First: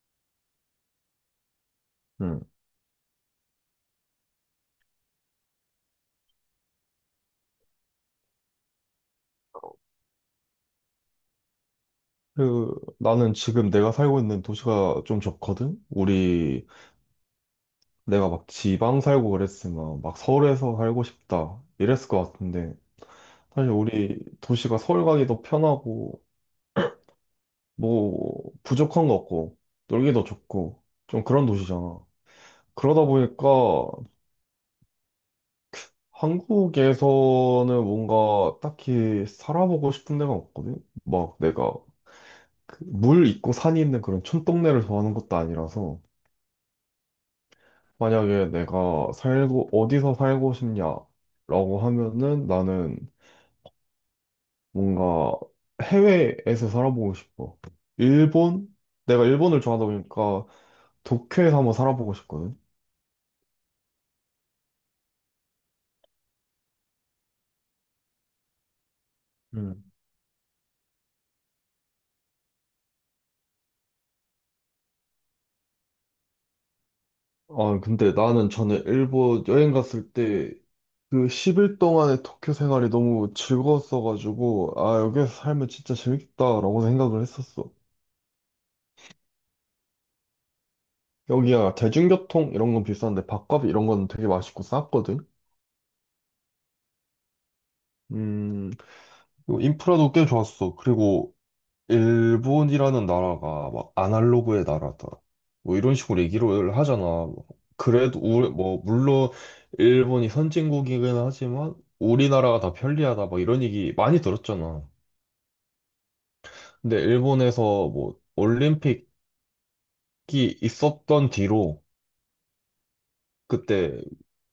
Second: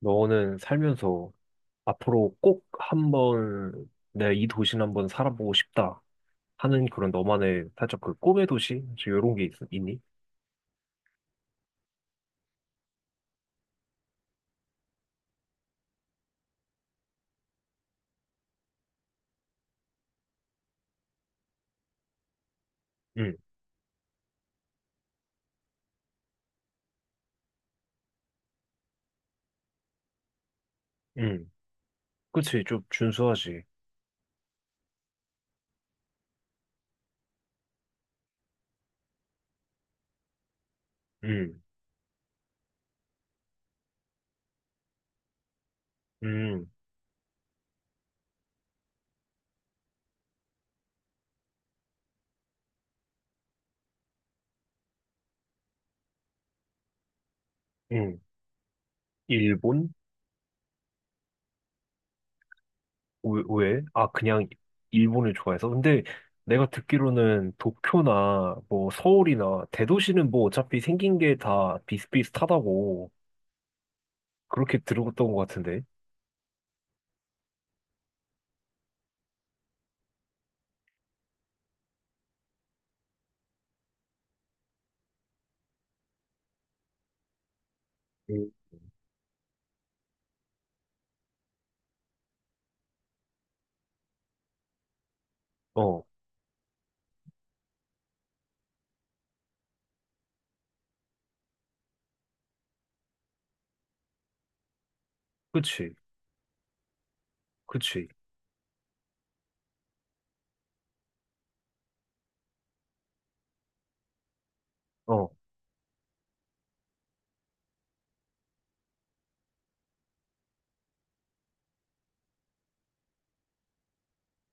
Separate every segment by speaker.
Speaker 1: 너는 살면서 앞으로
Speaker 2: 음.
Speaker 1: 꼭 한번 내가 이 도시는 한번 살아보고 싶다 하는 그런 너만의 살짝 그 꿈의 도시? 이런 게 있니?
Speaker 2: 그, 나는 지금 내가 살고 있는 도시가 좀 좋거든? 우리, 내가 막 지방 살고 그랬으면 막 서울에서 살고 싶다. 이랬을 것 같은데.
Speaker 1: 응,
Speaker 2: 사실 우리 도시가 서울 가기도 편하고, 뭐, 부족한 거 없고, 놀기도 좋고, 좀 그런
Speaker 1: 응.
Speaker 2: 도시잖아.
Speaker 1: 그치, 좀
Speaker 2: 그러다 보니까
Speaker 1: 준수하지.
Speaker 2: 한국에서는 뭔가 딱히 살아보고 싶은 데가 없거든? 막
Speaker 1: 응,
Speaker 2: 내가 그물 있고 산이 있는 그런 촌동네를 좋아하는 것도 아니라서.
Speaker 1: 응,
Speaker 2: 만약에 내가 살고, 어디서 살고 싶냐라고 하면은 나는 뭔가 해외에서 살아보고 싶어.
Speaker 1: 응.
Speaker 2: 일본? 내가 일본을 좋아하다
Speaker 1: 일본?
Speaker 2: 보니까 도쿄에서 한번 살아보고 싶거든.
Speaker 1: 왜? 왜? 아, 그냥 일본을 좋아해서? 근데 내가 듣기로는 도쿄나 뭐 서울이나
Speaker 2: 음.
Speaker 1: 대도시는 뭐 어차피 생긴 게 다 비슷비슷하다고 그렇게 들었던 것 같은데.
Speaker 2: 아, 근데 나는 전에 일본 여행 갔을 때 그 10일 동안의 도쿄 생활이 너무 즐거웠어가지고, 아, 여기에서 살면 진짜 재밌겠다라고 생각을 했었어.
Speaker 1: 응.
Speaker 2: 여기야 대중교통 이런 건 비싼데 밥값 이런 건 되게 맛있고 쌌거든.
Speaker 1: 어,
Speaker 2: 음, 그리고 인프라도 꽤 좋았어. 그리고 일본이라는 나라가 막 아날로그의 나라다. 뭐
Speaker 1: 그치,
Speaker 2: 이런 식으로 얘기를 하잖아.
Speaker 1: 그치.
Speaker 2: 그래도 우리 뭐 물론 일본이 선진국이긴 하지만 우리나라가 더 편리하다. 막 이런 얘기 많이 들었잖아.
Speaker 1: 어.
Speaker 2: 근데 일본에서 뭐 올림픽이 있었던 뒤로 그때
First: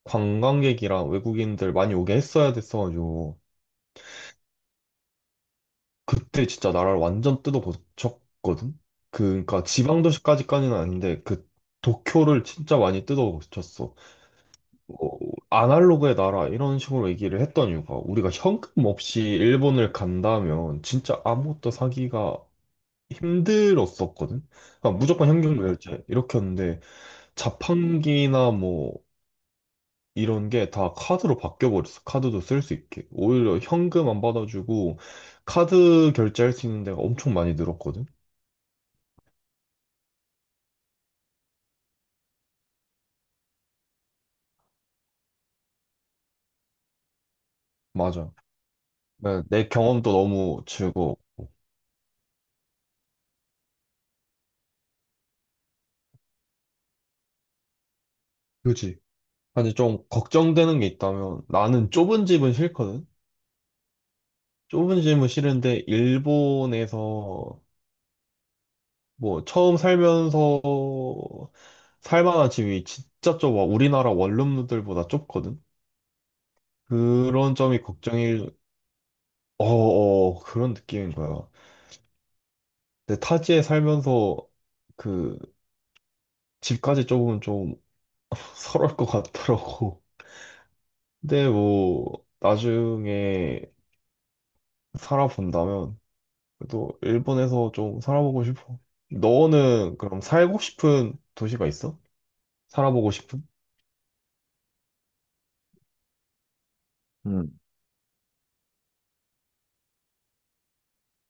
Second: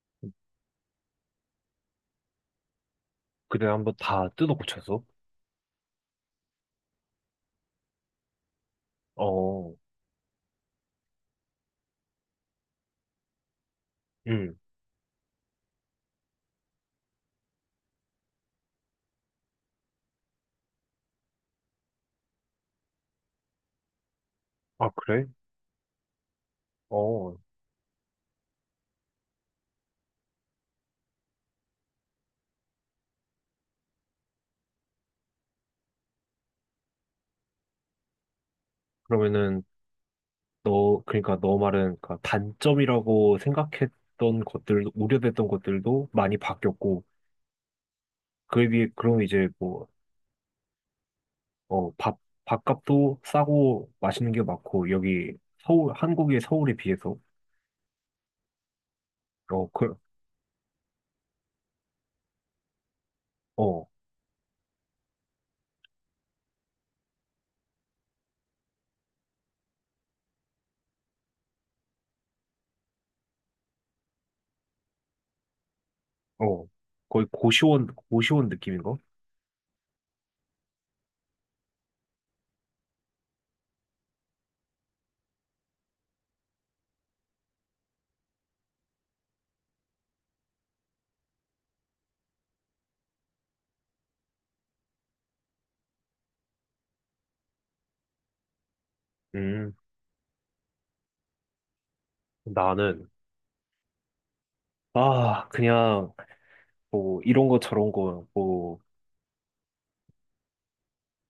Speaker 2: 관광객이랑 외국인들 많이 오게 했어야 됐어가지고
Speaker 1: 그래, 한번 다 뜯어 고쳐서?
Speaker 2: 그때 진짜 나라를 완전 뜯어고쳤거든? 그, 그니까
Speaker 1: 어,
Speaker 2: 지방도시까지까지는 아닌데, 그 도쿄를 진짜 많이 뜯어고쳤어.
Speaker 1: 응.
Speaker 2: 어, 아날로그의 나라, 이런 식으로 얘기를 했던 이유가, 우리가 현금 없이 일본을 간다면 진짜 아무것도 사기가 힘들었었거든?
Speaker 1: 아,
Speaker 2: 그러니까
Speaker 1: 그래?
Speaker 2: 무조건 현금 결제, 이렇게 했는데,
Speaker 1: 어.
Speaker 2: 자판기나 뭐, 이런 게 다 카드로 바뀌어버렸어. 카드도 쓸 수 있게. 오히려 현금 안 받아주고, 카드 결제할 수 있는 데가 엄청 많이 늘었거든.
Speaker 1: 그러면은, 너, 그러니까 너 말은, 그러니까 단점이라고 생각했던 것들, 우려됐던 것들도 많이 바뀌었고,
Speaker 2: 맞아.
Speaker 1: 그에 비해, 그럼
Speaker 2: 네,
Speaker 1: 이제
Speaker 2: 내
Speaker 1: 뭐,
Speaker 2: 경험도 너무 즐거워.
Speaker 1: 어, 밥값도 싸고 맛있는 게 많고, 여기 서울, 한국의 서울에 비해서,
Speaker 2: 그지?
Speaker 1: 어,
Speaker 2: 사실
Speaker 1: 그,
Speaker 2: 좀 걱정되는 게 있다면 나는 좁은 집은 싫거든?
Speaker 1: 어,
Speaker 2: 좁은 집은 싫은데 일본에서 뭐 처음 살면서 살만한 집이 진짜 좁아. 우리나라 원룸들보다 좁거든?
Speaker 1: 어. 거의
Speaker 2: 그런 점이
Speaker 1: 고시원
Speaker 2: 걱정일,
Speaker 1: 느낌인가?
Speaker 2: 어어, 그런 느낌인 거야. 근데 타지에 살면서 그 집까지 좁으면 좀 서러울 것 같더라고. 근데 뭐 나중에 살아본다면 그래도 일본에서 좀 살아보고 싶어.
Speaker 1: 음,
Speaker 2: 너는 그럼 살고 싶은 도시가 있어?
Speaker 1: 나는,
Speaker 2: 살아보고 싶은?
Speaker 1: 아, 그냥, 뭐, 이런
Speaker 2: 음,
Speaker 1: 거 저런 거, 뭐,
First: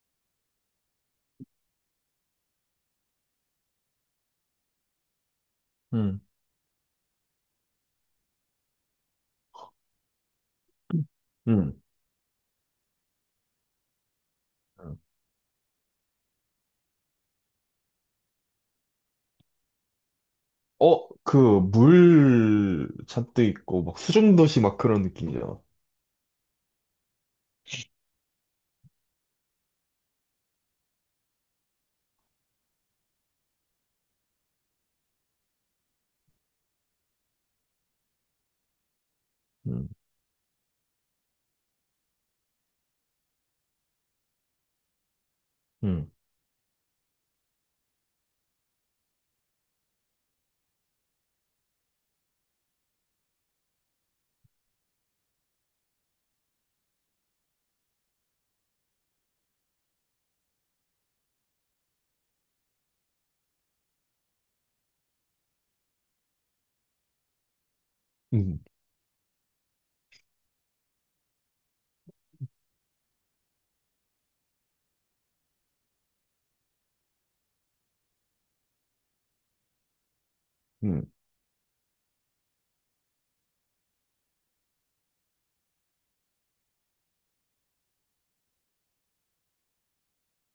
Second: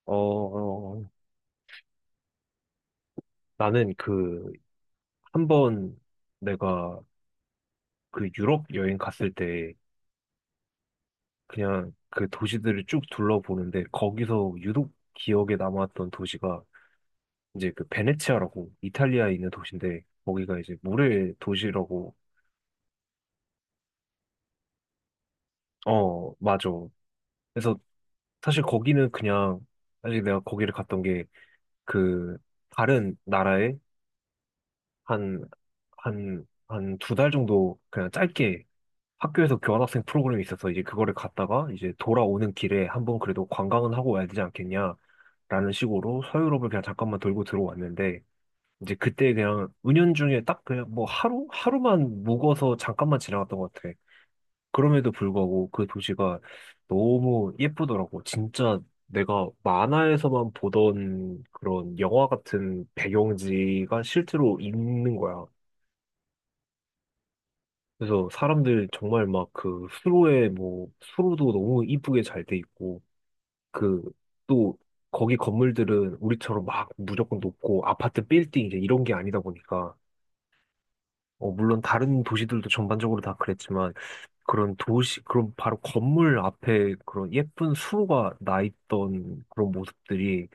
Speaker 1: 어, 어, 어. 나는 그, 한 번
Speaker 2: 음,
Speaker 1: 내가 그 유럽 여행 갔을 때
Speaker 2: 음.
Speaker 1: 그냥 그 도시들을 쭉 둘러보는데 거기서 유독
Speaker 2: 음.
Speaker 1: 기억에 남았던 도시가 이제 그 베네치아라고 이탈리아에 있는 도시인데 거기가 이제
Speaker 2: 어,
Speaker 1: 물의
Speaker 2: 그,
Speaker 1: 도시라고.
Speaker 2: 물 잔뜩 있고, 막 수중도시 막 그런 느낌이잖아.
Speaker 1: 어, 맞아. 그래서 사실 거기는 그냥 사실 내가 거기를 갔던 게 그 다른 나라에 한, 한 두 달 정도 그냥 짧게 학교에서
Speaker 2: 음,
Speaker 1: 교환학생 프로그램이 있어서 이제 그거를 갔다가 이제 돌아오는 길에 한번 그래도 관광은 하고 와야 되지 않겠냐라는
Speaker 2: 음,
Speaker 1: 식으로 서유럽을 그냥 잠깐만 돌고 들어왔는데 이제 그때 그냥 은연중에 딱 그냥 뭐 하루 하루만 묵어서 잠깐만 지나갔던 것 같아. 그럼에도 불구하고 그 도시가 너무 예쁘더라고. 진짜 내가 만화에서만 보던 그런 영화 같은 배경지가 실제로 있는 거야. 그래서
Speaker 2: 음.
Speaker 1: 사람들 정말 막 그 수로에 뭐 수로도 너무 이쁘게 잘 돼 있고 그 또 거기 건물들은 우리처럼 막 무조건 높고 아파트 빌딩 이제 이런 게 아니다 보니까
Speaker 2: 음.
Speaker 1: 어, 물론 다른 도시들도 전반적으로 다 그랬지만 그런 도시 그런 바로 건물 앞에 그런 예쁜 수로가 나 있던 그런 모습들이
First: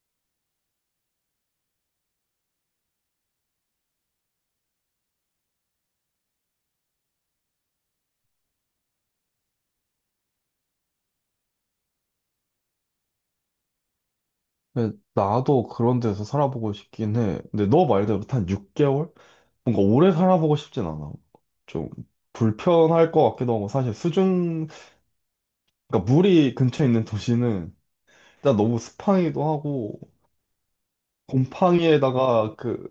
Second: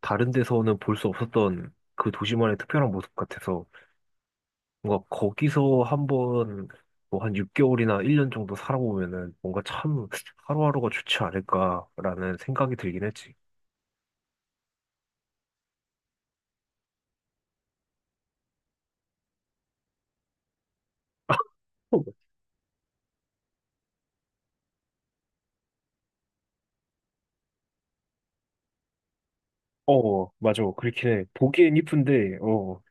Speaker 1: 다른 데서는 볼 수 없었던 그 도시만의 특별한 모습 같아서 뭔가 거기서 한번 뭐 한 6개월이나 1년 정도 살아보면은 뭔가 참 하루하루가 좋지 않을까라는 생각이 들긴 했지.
Speaker 2: 근데 나도 그런 데서 살아보고 싶긴 해. 근데 너 말대로 한 6개월? 뭔가 오래 살아보고 싶진 않아. 좀 불편할 것 같기도 하고, 사실 수중, 그러니까 물이 근처에 있는 도시는 진짜 너무 스팡이기도
Speaker 1: 어,
Speaker 2: 하고
Speaker 1: 어, 맞아. 그렇긴 해. 보기엔 이쁜데,
Speaker 2: 곰팡이에다가
Speaker 1: 어,
Speaker 2: 그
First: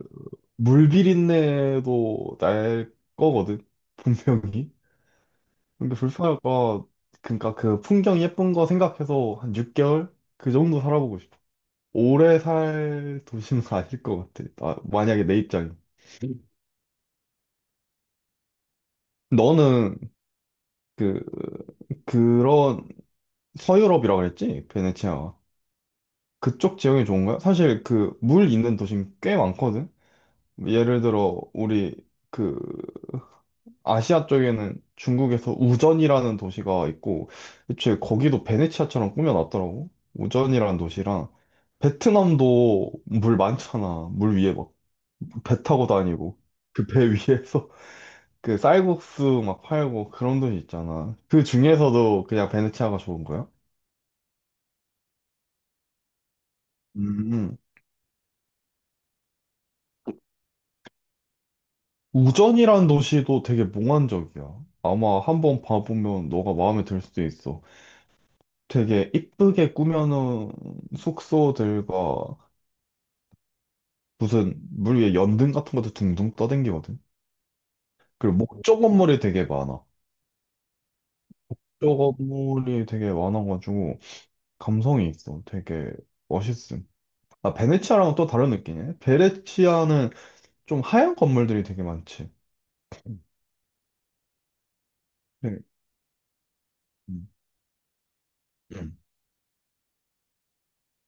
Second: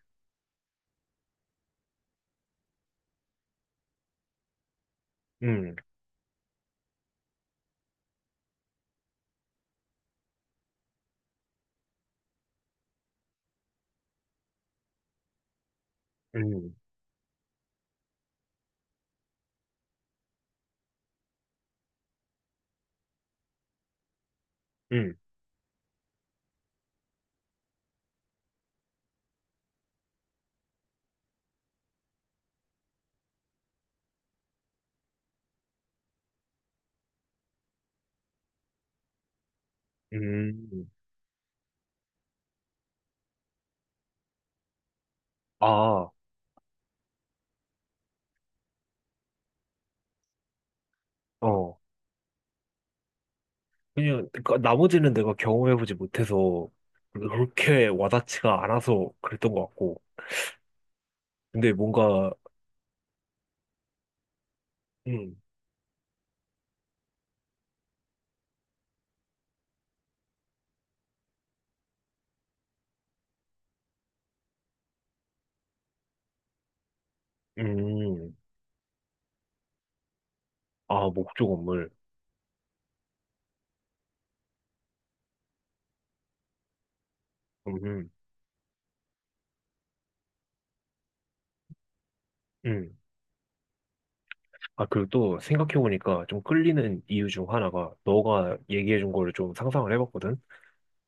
Speaker 2: 물 비린내도 날 거거든, 분명히.
Speaker 1: 음,
Speaker 2: 근데 불편할까. 그러니까 그 풍경 예쁜 거 생각해서 한 6개월 그 정도 살아보고 싶어. 오래 살 도시는 아닐 것 같아. 만약에 내 입장이.
Speaker 1: 음,
Speaker 2: 너는 그 그런 서유럽이라 그랬지?
Speaker 1: 음,
Speaker 2: 베네치아가. 그쪽 지형이 좋은가요? 사실 그 물 있는 도심 꽤 많거든. 예를 들어 우리 그 아시아 쪽에는 중국에서 우전이라는 도시가 있고, 애초에 거기도 베네치아처럼 꾸며놨더라고. 우전이라는
Speaker 1: 음.
Speaker 2: 도시랑, 베트남도 물 많잖아. 물 위에 막 배 타고
Speaker 1: 아,
Speaker 2: 다니고, 그 배 위에서 그 쌀국수 막 팔고 그런 도시 있잖아. 그
Speaker 1: 어.
Speaker 2: 중에서도 그냥 베네치아가 좋은 거야?
Speaker 1: 그냥, 그러니까 나머지는 내가 경험해보지 못해서
Speaker 2: 음.
Speaker 1: 그렇게 와닿지가 않아서 그랬던 것 같고. 근데 뭔가,
Speaker 2: 우전이라는 도시도 되게 몽환적이야. 아마
Speaker 1: 음,
Speaker 2: 한번 봐보면 너가 마음에 들 수도 있어. 되게 이쁘게 꾸며놓은 숙소들과 무슨 물 위에 연등 같은 것도 둥둥 떠댕기거든.
Speaker 1: 음,
Speaker 2: 그리고 목조 건물이 되게 많아.
Speaker 1: 아, 목조 건물.
Speaker 2: 목조 건물이 되게 많아가지고 감성이 있어. 되게 멋있음. 아,
Speaker 1: 음, 음.
Speaker 2: 베네치아랑은 또 다른 느낌이네. 베네치아는 좀 하얀 건물들이 되게 많지.
Speaker 1: 음. 아, 그리고 또
Speaker 2: 네.
Speaker 1: 생각해보니까 좀 끌리는 이유
Speaker 2: 음,
Speaker 1: 중 하나가 너가
Speaker 2: 음,
Speaker 1: 얘기해준 거를 좀 상상을 해봤거든?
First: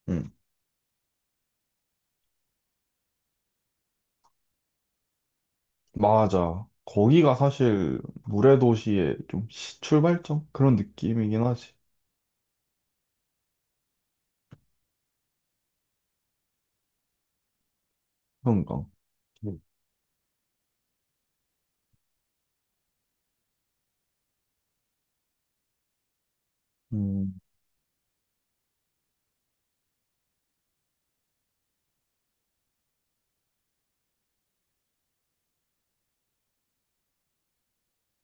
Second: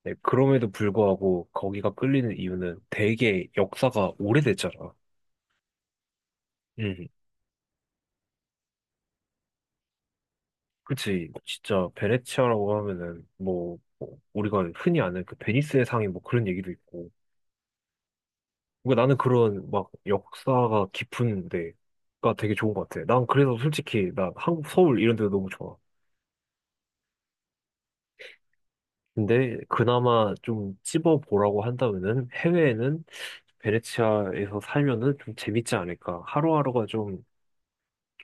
Speaker 1: 네,
Speaker 2: 음.
Speaker 1: 그럼에도 불구하고 거기가 끌리는 이유는 되게 역사가 오래됐잖아.
Speaker 2: 맞아.
Speaker 1: 음,
Speaker 2: 거기가 사실 물의 도시의 좀 시- 출발점? 그런
Speaker 1: 그치.
Speaker 2: 느낌이긴 하지.
Speaker 1: 진짜 베네치아라고 하면은 뭐 우리가 흔히 아는 그 베니스의 상이 뭐 그런 얘기도 있고.
Speaker 2: 그런가.
Speaker 1: 그러니까 나는
Speaker 2: 음,
Speaker 1: 그런 막 역사가 깊은 데가 되게 좋은 것 같아. 난 그래서 솔직히 나 한국 서울 이런 데도 너무 좋아.
Speaker 2: 음,
Speaker 1: 근데 그나마 좀 찝어보라고 한다면은 해외에는 베네치아에서 살면은 좀 재밌지 않을까. 하루하루가 좀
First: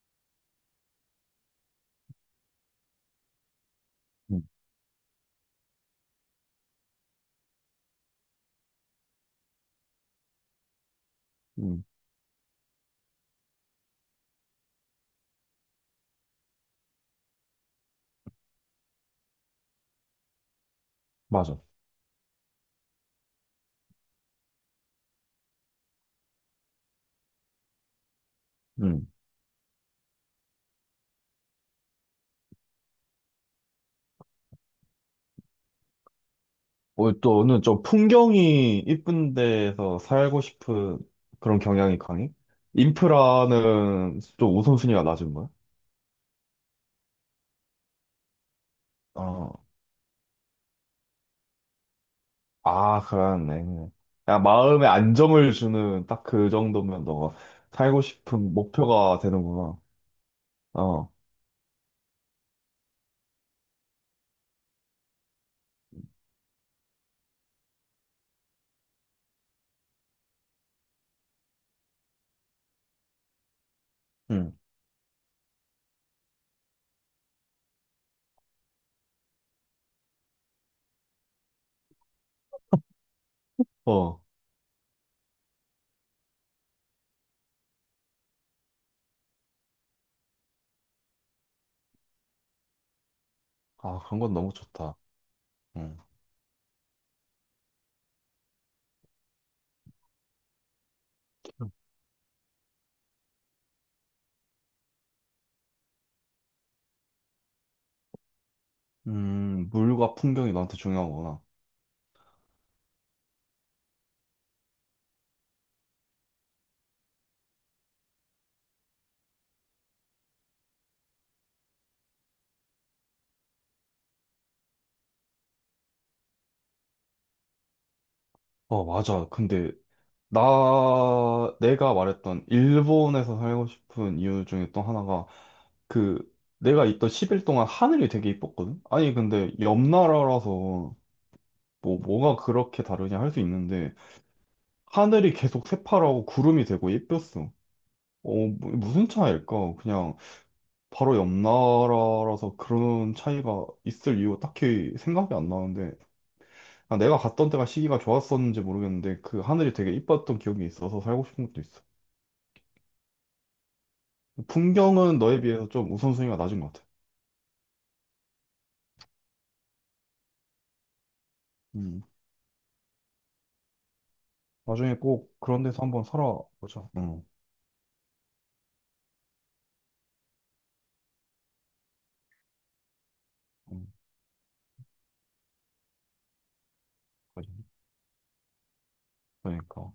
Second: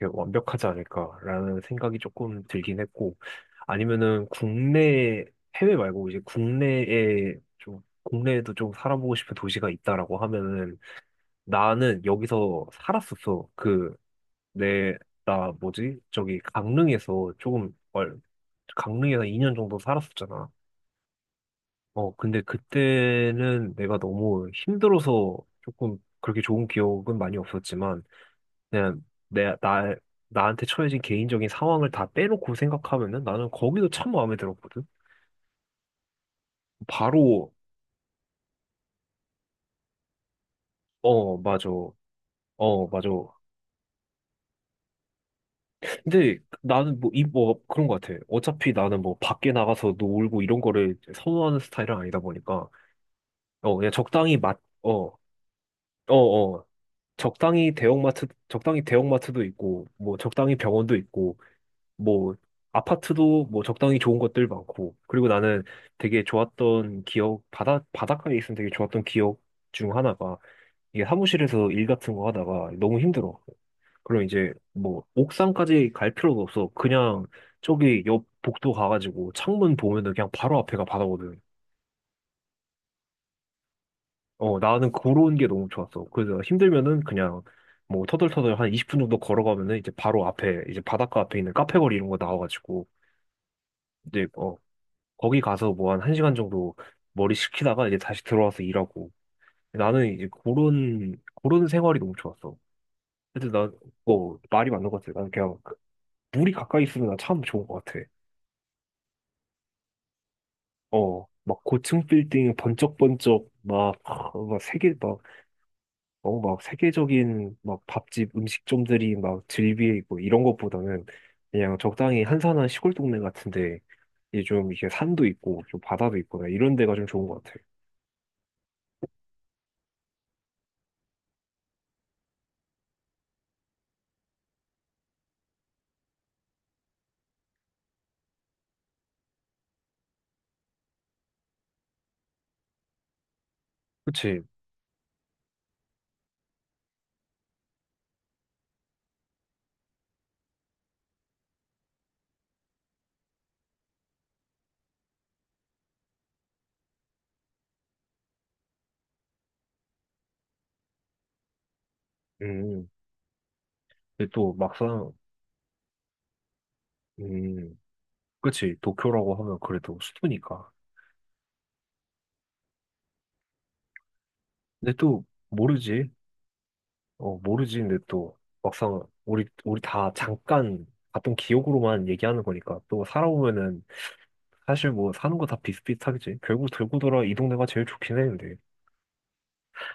Speaker 1: 이렇게 완벽하지 않을까라는 생각이 조금 들긴 했고, 아니면은
Speaker 2: 음,
Speaker 1: 국내, 해외 말고 이제 국내에 좀, 국내에도 좀 살아보고 싶은 도시가 있다라고 하면은
Speaker 2: 음.
Speaker 1: 나는 여기서 살았었어. 그, 내, 나 뭐지? 저기 강릉에서 조금, 강릉에서 2년 정도 살았었잖아.
Speaker 2: 맞아.
Speaker 1: 어, 근데 그때는 내가 너무 힘들어서 조금 그렇게 좋은 기억은 많이 없었지만, 그냥
Speaker 2: 음.
Speaker 1: 내, 나, 나한테 처해진 개인적인 상황을 다 빼놓고 생각하면은 나는 거기도 참 마음에 들었거든?
Speaker 2: 어,
Speaker 1: 바로,
Speaker 2: 또는 좀 풍경이 이쁜 데에서 살고 싶은
Speaker 1: 어,
Speaker 2: 그런
Speaker 1: 맞아.
Speaker 2: 경향이 강해?
Speaker 1: 어, 맞아.
Speaker 2: 인프라는 좀 우선순위가 낮은 거야?
Speaker 1: 근데 나는 뭐, 이, 뭐, 그런 것 같아. 어차피 나는 뭐, 밖에
Speaker 2: 어,
Speaker 1: 나가서 놀고 이런 거를 선호하는 스타일은 아니다 보니까,
Speaker 2: 아,
Speaker 1: 어,
Speaker 2: 그러네.
Speaker 1: 그냥 적당히
Speaker 2: 그냥 마음에 안정을 주는
Speaker 1: 어,
Speaker 2: 딱 그
Speaker 1: 어.
Speaker 2: 정도면 너가
Speaker 1: 적당히
Speaker 2: 살고
Speaker 1: 대형마트,
Speaker 2: 싶은
Speaker 1: 적당히
Speaker 2: 목표가
Speaker 1: 대형마트도
Speaker 2: 되는구나.
Speaker 1: 있고, 뭐, 적당히 병원도
Speaker 2: 어,
Speaker 1: 있고, 뭐 아파트도 뭐 적당히 좋은 것들 많고 그리고 나는 되게 좋았던 기억 바다 바닷가에 있으면 되게 좋았던 기억 중 하나가 이게 사무실에서 일 같은 거 하다가 너무 힘들어. 그럼 이제
Speaker 2: 응,
Speaker 1: 뭐 옥상까지 갈 필요도 없어. 그냥 저기 옆 복도 가가지고 창문 보면은 그냥 바로 앞에가 바다거든.
Speaker 2: 어.
Speaker 1: 어, 나는 그런 게 너무 좋았어. 그래서 힘들면은 그냥 뭐 터덜터덜 한 20분 정도 걸어가면은 이제 바로 앞에 이제 바닷가 앞에 있는 카페 거리 이런 거 나와가지고
Speaker 2: 아, 그런
Speaker 1: 이제
Speaker 2: 건 너무
Speaker 1: 어,
Speaker 2: 좋다.
Speaker 1: 거기 가서 뭐
Speaker 2: 응.
Speaker 1: 한 1시간 정도 머리 식히다가 이제 다시 들어와서 일하고. 나는 이제 그런 생활이 너무 좋았어. 근데 난, 어, 말이 맞는 것 같아. 난 그냥 그 물이 가까이 있으면 난 참 좋은 것 같아.
Speaker 2: 물과 풍경이 너한테
Speaker 1: 어,
Speaker 2: 중요한구나.
Speaker 1: 막 고층 빌딩 번쩍번쩍 막, 아, 막 세계, 막, 어, 막 세계적인 막 밥집 음식점들이 막 즐비해 있고 이런 것보다는 그냥 적당히 한산한 시골 동네 같은데 이제 좀 이게 산도 있고 좀 바다도 있고 이런 데가 좀 좋은 것 같아.
Speaker 2: 어, 맞아. 근데 나, 내가 말했던 일본에서 살고 싶은 이유 중에 또 하나가 그 내가 있던 10일 동안 하늘이 되게 이뻤거든? 아니 근데 옆 나라라서 뭐 뭐가 그렇게 다르냐 할 수 있는데
Speaker 1: 그치?
Speaker 2: 하늘이 계속 새파랗고 구름이 되고 예뻤어. 어, 무슨 차이일까? 그냥 바로 옆 나라라서 그런 차이가 있을 이유 딱히 생각이 안 나는데 아, 내가 갔던 때가 시기가 좋았었는지 모르겠는데 그 하늘이 되게 이뻤던 기억이 있어서 살고 싶은 것도 있어.
Speaker 1: 음. 근데 또 막상,
Speaker 2: 풍경은 너에 비해서 좀 우선순위가 낮은 것 같아.
Speaker 1: 음, 그치 도쿄라고 하면 그래도 수도니까.
Speaker 2: 음.
Speaker 1: 근데
Speaker 2: 나중에
Speaker 1: 또
Speaker 2: 꼭 그런 데서 한번
Speaker 1: 모르지.
Speaker 2: 살아보자. 응.
Speaker 1: 어, 모르지. 근데 또 막상 우리 다 잠깐 봤던 기억으로만 얘기하는 거니까 또 살아보면은
Speaker 2: 응.
Speaker 1: 사실 뭐 사는 거 다 비슷비슷하겠지. 결국 들고 돌아 이 동네가 제일 좋긴 해. 근데.
Speaker 2: 그러니까.